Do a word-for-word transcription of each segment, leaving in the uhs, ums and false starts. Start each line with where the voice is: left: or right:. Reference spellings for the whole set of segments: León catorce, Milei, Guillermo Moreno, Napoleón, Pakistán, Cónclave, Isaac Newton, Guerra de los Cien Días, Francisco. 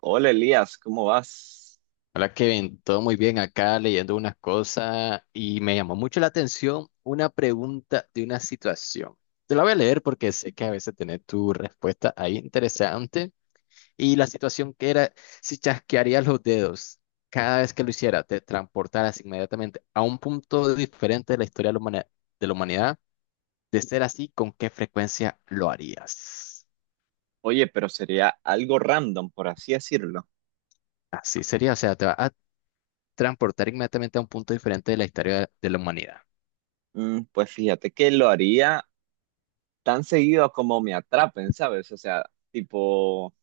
right: Hola Elías, ¿cómo vas?
left: Hola Kevin, todo muy bien acá leyendo unas cosas y me llamó mucho la atención una pregunta de una situación. Te la voy a leer porque sé que a veces tenés tu respuesta ahí interesante. Y la situación que era si chasquearías los dedos cada vez que lo hiciera te transportaras inmediatamente a un punto diferente de la historia de la humana- de la humanidad. De ser así, ¿con qué frecuencia lo harías?
right: Oye, pero sería algo random, por así decirlo.
left: Así sería, o sea, te va a transportar inmediatamente a un punto diferente de la historia de la humanidad.
right: Mm, pues fíjate que lo haría tan seguido como me atrapen, ¿sabes? O sea, tipo,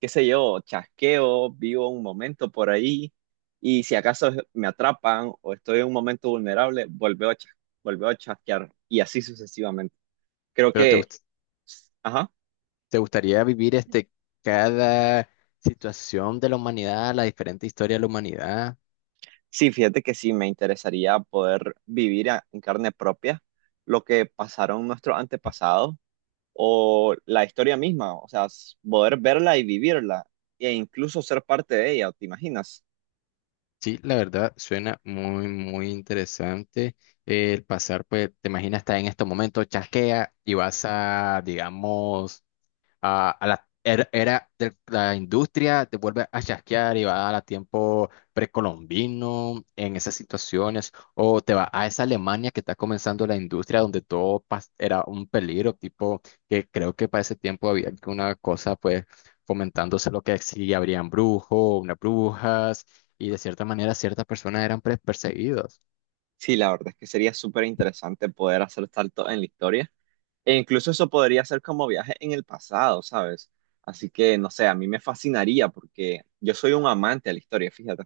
right: qué sé yo, chasqueo, vivo un momento por ahí y si acaso me atrapan o estoy en un momento vulnerable, vuelvo a, chas- vuelvo a chasquear y así sucesivamente. Creo
left: Pero te,
right: que,
left: gust-
right: ajá,
left: ¿Te gustaría vivir este, cada situación de la humanidad, la diferente historia de la humanidad?
right: sí, fíjate que sí, me interesaría poder vivir a- en carne propia lo que pasaron nuestros antepasados o la historia misma, o sea, s- poder verla y vivirla e incluso ser parte de ella, ¿te imaginas?
left: Sí, la verdad suena muy, muy interesante. El pasar, pues, te imaginas, estar en estos momentos, chasquea y vas a, digamos, a, a la era era de la industria, te vuelve a chasquear y va a la tiempo precolombino en esas situaciones, o te va a esa Alemania que está comenzando la industria donde todo pas- era un peligro, tipo que creo que para ese tiempo había una cosa pues fomentándose lo que si habrían brujos, unas brujas, y de cierta manera ciertas personas eran pre- perseguidas.
right: Sí, la verdad es que sería súper interesante poder hacer salto en la historia e incluso eso podría ser como viaje en el pasado, ¿sabes? Así que, no sé, a mí me fascinaría porque yo soy un amante de la historia, fíjate.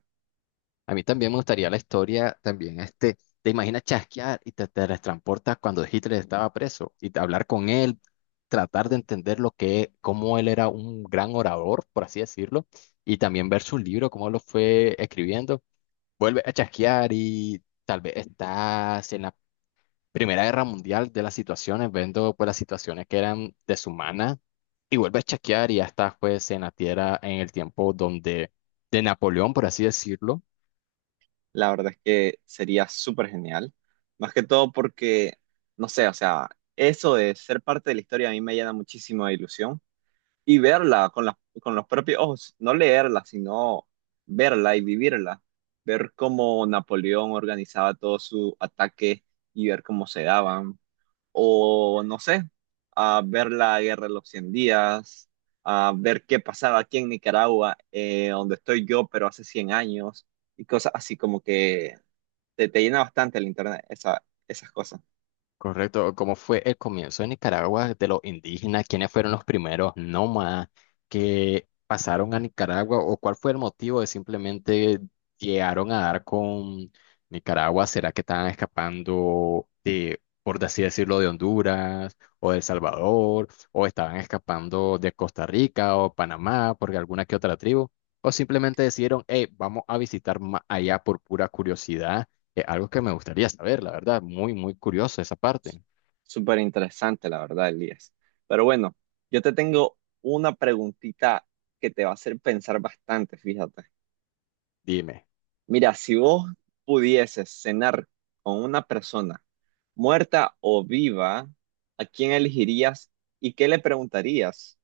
left: A mí también me gustaría la historia, también este, te imaginas chasquear y te, te transportas cuando Hitler estaba preso y te- hablar con él, tratar de entender lo que, cómo él era un gran orador, por así decirlo, y también ver su libro, cómo lo fue escribiendo. Vuelve a chasquear y tal vez estás en la Primera Guerra Mundial de las situaciones, viendo pues las situaciones que eran deshumanas y vuelve a chasquear y ya estás pues en la tierra, en el tiempo donde de Napoleón, por así decirlo.
right: La verdad es que sería súper genial, más que todo porque, no sé, o sea, eso de ser parte de la historia a mí me llena muchísimo de ilusión y verla con, la- con los propios ojos, no leerla, sino verla y vivirla, ver cómo Napoleón organizaba todo su ataque y ver cómo se daban, o no sé, a ver la Guerra de los Cien Días, a ver qué pasaba aquí en Nicaragua, eh, donde estoy yo, pero hace cien años, y cosas así como que te, te llena bastante el internet, esa, esas cosas.
left: Correcto, ¿cómo fue el comienzo de Nicaragua de los indígenas? ¿Quiénes fueron los primeros nómadas que pasaron a Nicaragua? ¿O cuál fue el motivo de simplemente llegaron a dar con Nicaragua? ¿Será que estaban escapando de, por así decirlo, de Honduras o de El Salvador? ¿O estaban escapando de Costa Rica o Panamá porque alguna que otra tribu? ¿O simplemente decidieron, hey, vamos a visitar más allá por pura curiosidad? Es algo que me gustaría saber, la verdad, muy, muy curioso esa parte.
right: Súper interesante, la verdad, Elías. Pero bueno, yo te tengo una preguntita que te va a hacer pensar bastante, fíjate.
left: Dime,
right: Mira, si vos pudieses cenar con una persona muerta o viva, ¿a quién elegirías y qué le preguntarías?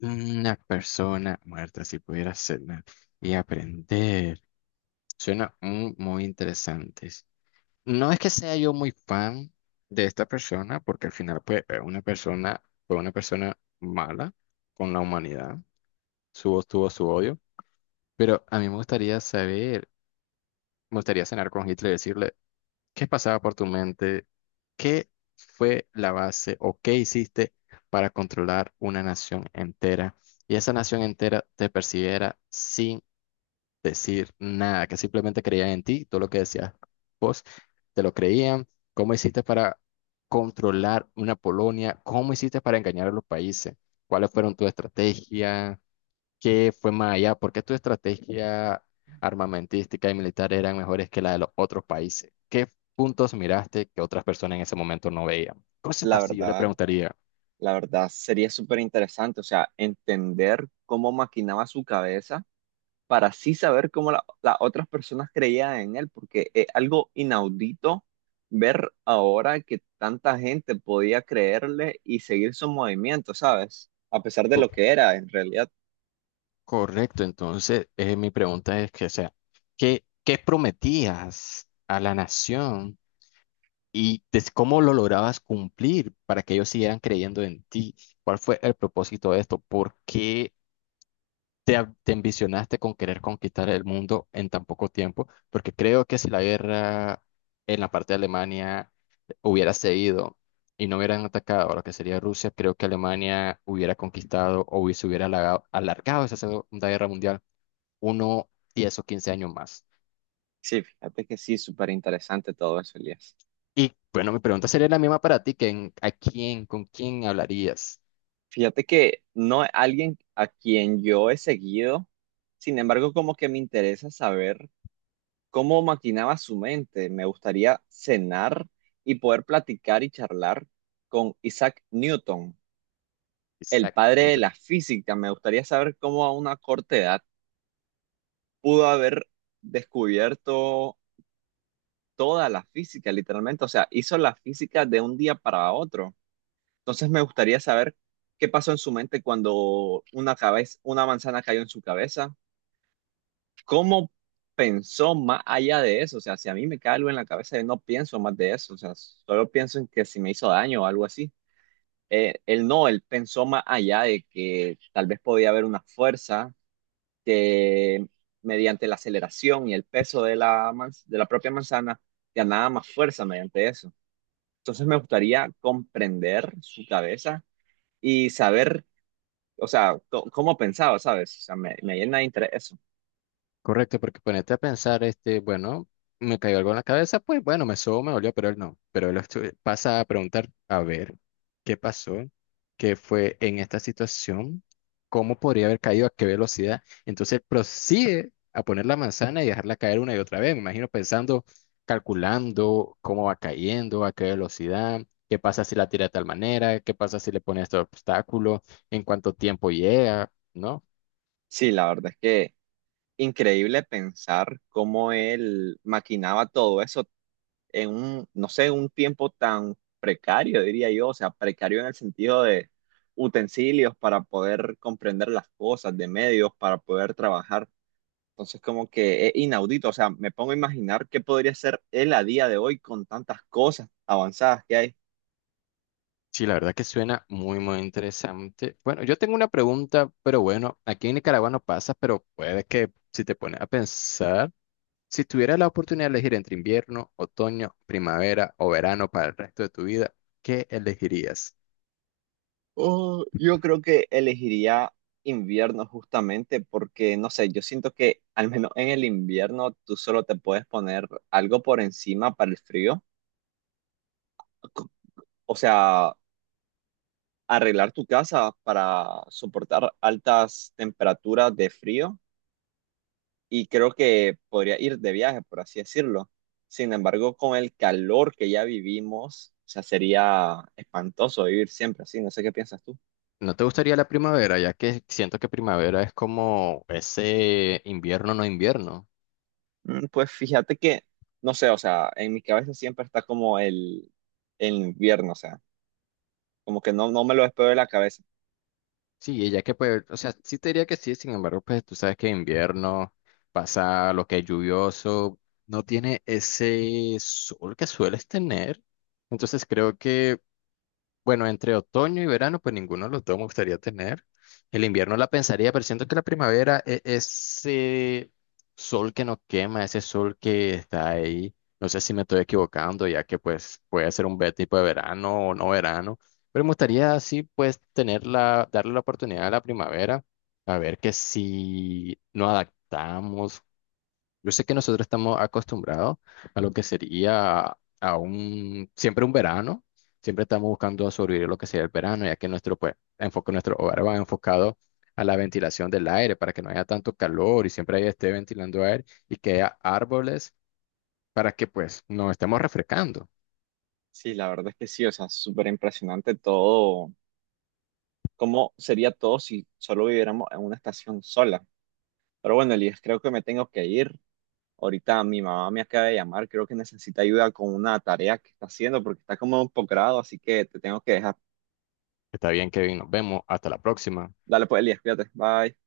left: una persona muerta si pudiera hacerla y aprender. Suena muy, muy interesante. No es que sea yo muy fan de esta persona, porque al final pues, eh, una persona fue una persona mala con la humanidad, su, tuvo su odio, pero a mí me gustaría saber, me gustaría cenar con Hitler y decirle, ¿qué pasaba por tu mente? ¿Qué fue la base o qué hiciste para controlar una nación entera? Y esa nación entera te persiguiera sin decir nada, que simplemente creían en ti, todo lo que decías vos, te lo creían. ¿Cómo hiciste para controlar una Polonia? ¿Cómo hiciste para engañar a los países? ¿Cuáles fueron tus estrategias? ¿Qué fue más allá? ¿Por qué tu estrategia armamentística y militar eran mejores que la de los otros países? ¿Qué puntos miraste que otras personas en ese momento no veían? Cosas
right: La
left: así yo le
right: verdad,
left: preguntaría.
right: la verdad, sería súper interesante, o sea, entender cómo maquinaba su cabeza para así saber cómo la- las otras personas creían en él, porque es algo inaudito ver ahora que tanta gente podía creerle y seguir su movimiento, ¿sabes? A pesar de
left: Co-
right: lo que era en realidad.
left: Correcto, entonces eh, mi pregunta es que, o sea, ¿qué, qué prometías a la nación y des- cómo lo lograbas cumplir para que ellos siguieran creyendo en ti? ¿Cuál fue el propósito de esto? ¿Por qué te, a- te ambicionaste con querer conquistar el mundo en tan poco tiempo? Porque creo que si la guerra en la parte de Alemania hubiera seguido y no hubieran atacado a lo que sería Rusia, creo que Alemania hubiera conquistado o se hubiera alargado, alargado esa Segunda Guerra Mundial uno, diez o quince años más.
right: Sí, fíjate que sí, súper interesante todo eso, Elías.
left: Y bueno, mi pregunta sería la misma para ti, que en- ¿a quién, con quién hablarías?
right: Fíjate que no es alguien a quien yo he seguido, sin embargo, como que me interesa saber cómo maquinaba su mente. Me gustaría cenar y poder platicar y charlar con Isaac Newton. El padre de
left: Exacto.
right: la física. Me gustaría saber cómo a una corta edad pudo haber descubierto toda la física, literalmente. O sea, hizo la física de un día para otro. Entonces me gustaría saber qué pasó en su mente cuando una cabeza, una manzana cayó en su cabeza. ¿Cómo pensó más allá de eso? O sea, si a mí me cae algo en la cabeza, yo no pienso más de eso. O sea, solo pienso en que si me hizo daño o algo así. Eh, él no, él pensó más allá de que tal vez podía haber una fuerza que mediante la aceleración y el peso de la, man- de la propia manzana ganaba más fuerza mediante eso. Entonces me gustaría comprender su cabeza y saber, o sea, co- cómo pensaba, ¿sabes? O sea, me, me llena de interés eso.
left: Correcto, porque ponete a pensar, este, bueno, me cayó algo en la cabeza, pues bueno, me sobó, me dolió, pero él no. Pero él estu- pasa a preguntar, a ver, ¿qué pasó? ¿Qué fue en esta situación? ¿Cómo podría haber caído? ¿A qué velocidad? Entonces prosigue a poner la manzana y dejarla caer una y otra vez. Me imagino pensando, calculando cómo va cayendo, a qué velocidad, qué pasa si la tira de tal manera, qué pasa si le pone este obstáculo, en cuánto tiempo llega, ¿no?
right: Sí, la verdad es que increíble pensar cómo él maquinaba todo eso en un, no sé, en un tiempo tan precario, diría yo, o sea, precario en el sentido de utensilios para poder comprender las cosas, de medios para poder trabajar. Entonces, como que es inaudito, o sea, me pongo a imaginar qué podría ser él a día de hoy con tantas cosas avanzadas que hay.
left: Sí, la verdad que suena muy, muy interesante. Bueno, yo tengo una pregunta, pero bueno, aquí en Nicaragua no pasa, pero puede que si te pones a pensar, si tuvieras la oportunidad de elegir entre invierno, otoño, primavera o verano para el resto de tu vida, ¿qué elegirías?
right: Oh, yo creo que elegiría invierno justamente porque, no sé, yo siento que al menos en el invierno tú solo te puedes poner algo por encima para el frío. O sea, arreglar tu casa para soportar altas temperaturas de frío y creo que podría ir de viaje, por así decirlo. Sin embargo, con el calor que ya vivimos, o sea, sería espantoso vivir siempre así. No sé qué piensas tú.
left: ¿No te gustaría la primavera, ya que siento que primavera es como ese invierno no invierno?
right: Mm, Pues fíjate que, no sé, o sea, en mi cabeza siempre está como el, el invierno, o sea, como que no, no me lo despego de la cabeza.
left: Sí, ella que pues, o sea, sí te diría que sí, sin embargo, pues tú sabes que invierno pasa lo que es lluvioso, no tiene ese sol que sueles tener. Entonces creo que bueno, entre otoño y verano, pues ninguno de los dos me gustaría tener. El invierno la pensaría, pero siento que la primavera es ese sol que nos quema, ese sol que está ahí. No sé si me estoy equivocando, ya que pues puede ser un ve- tipo de verano o no verano, pero me gustaría así pues tenerla, darle la oportunidad a la primavera, a ver que si nos adaptamos, yo sé que nosotros estamos acostumbrados a lo que sería a un, siempre un verano, siempre estamos buscando sobrevivir lo que sería el verano, ya que nuestro pues, enfoque, nuestro hogar va enfocado a la ventilación del aire para que no haya tanto calor y siempre ahí esté ventilando aire y que haya árboles para que pues nos estemos refrescando.
right: Sí, la verdad es que sí, o sea, súper impresionante todo. ¿Cómo sería todo si solo viviéramos en una estación sola? Pero bueno, Elías, creo que me tengo que ir. Ahorita mi mamá me acaba de llamar, creo que necesita ayuda con una tarea que está haciendo porque está como en un posgrado, así que te tengo que dejar.
left: Está bien, Kevin, nos vemos, hasta la próxima.
right: Dale pues, Elías, cuídate. Bye.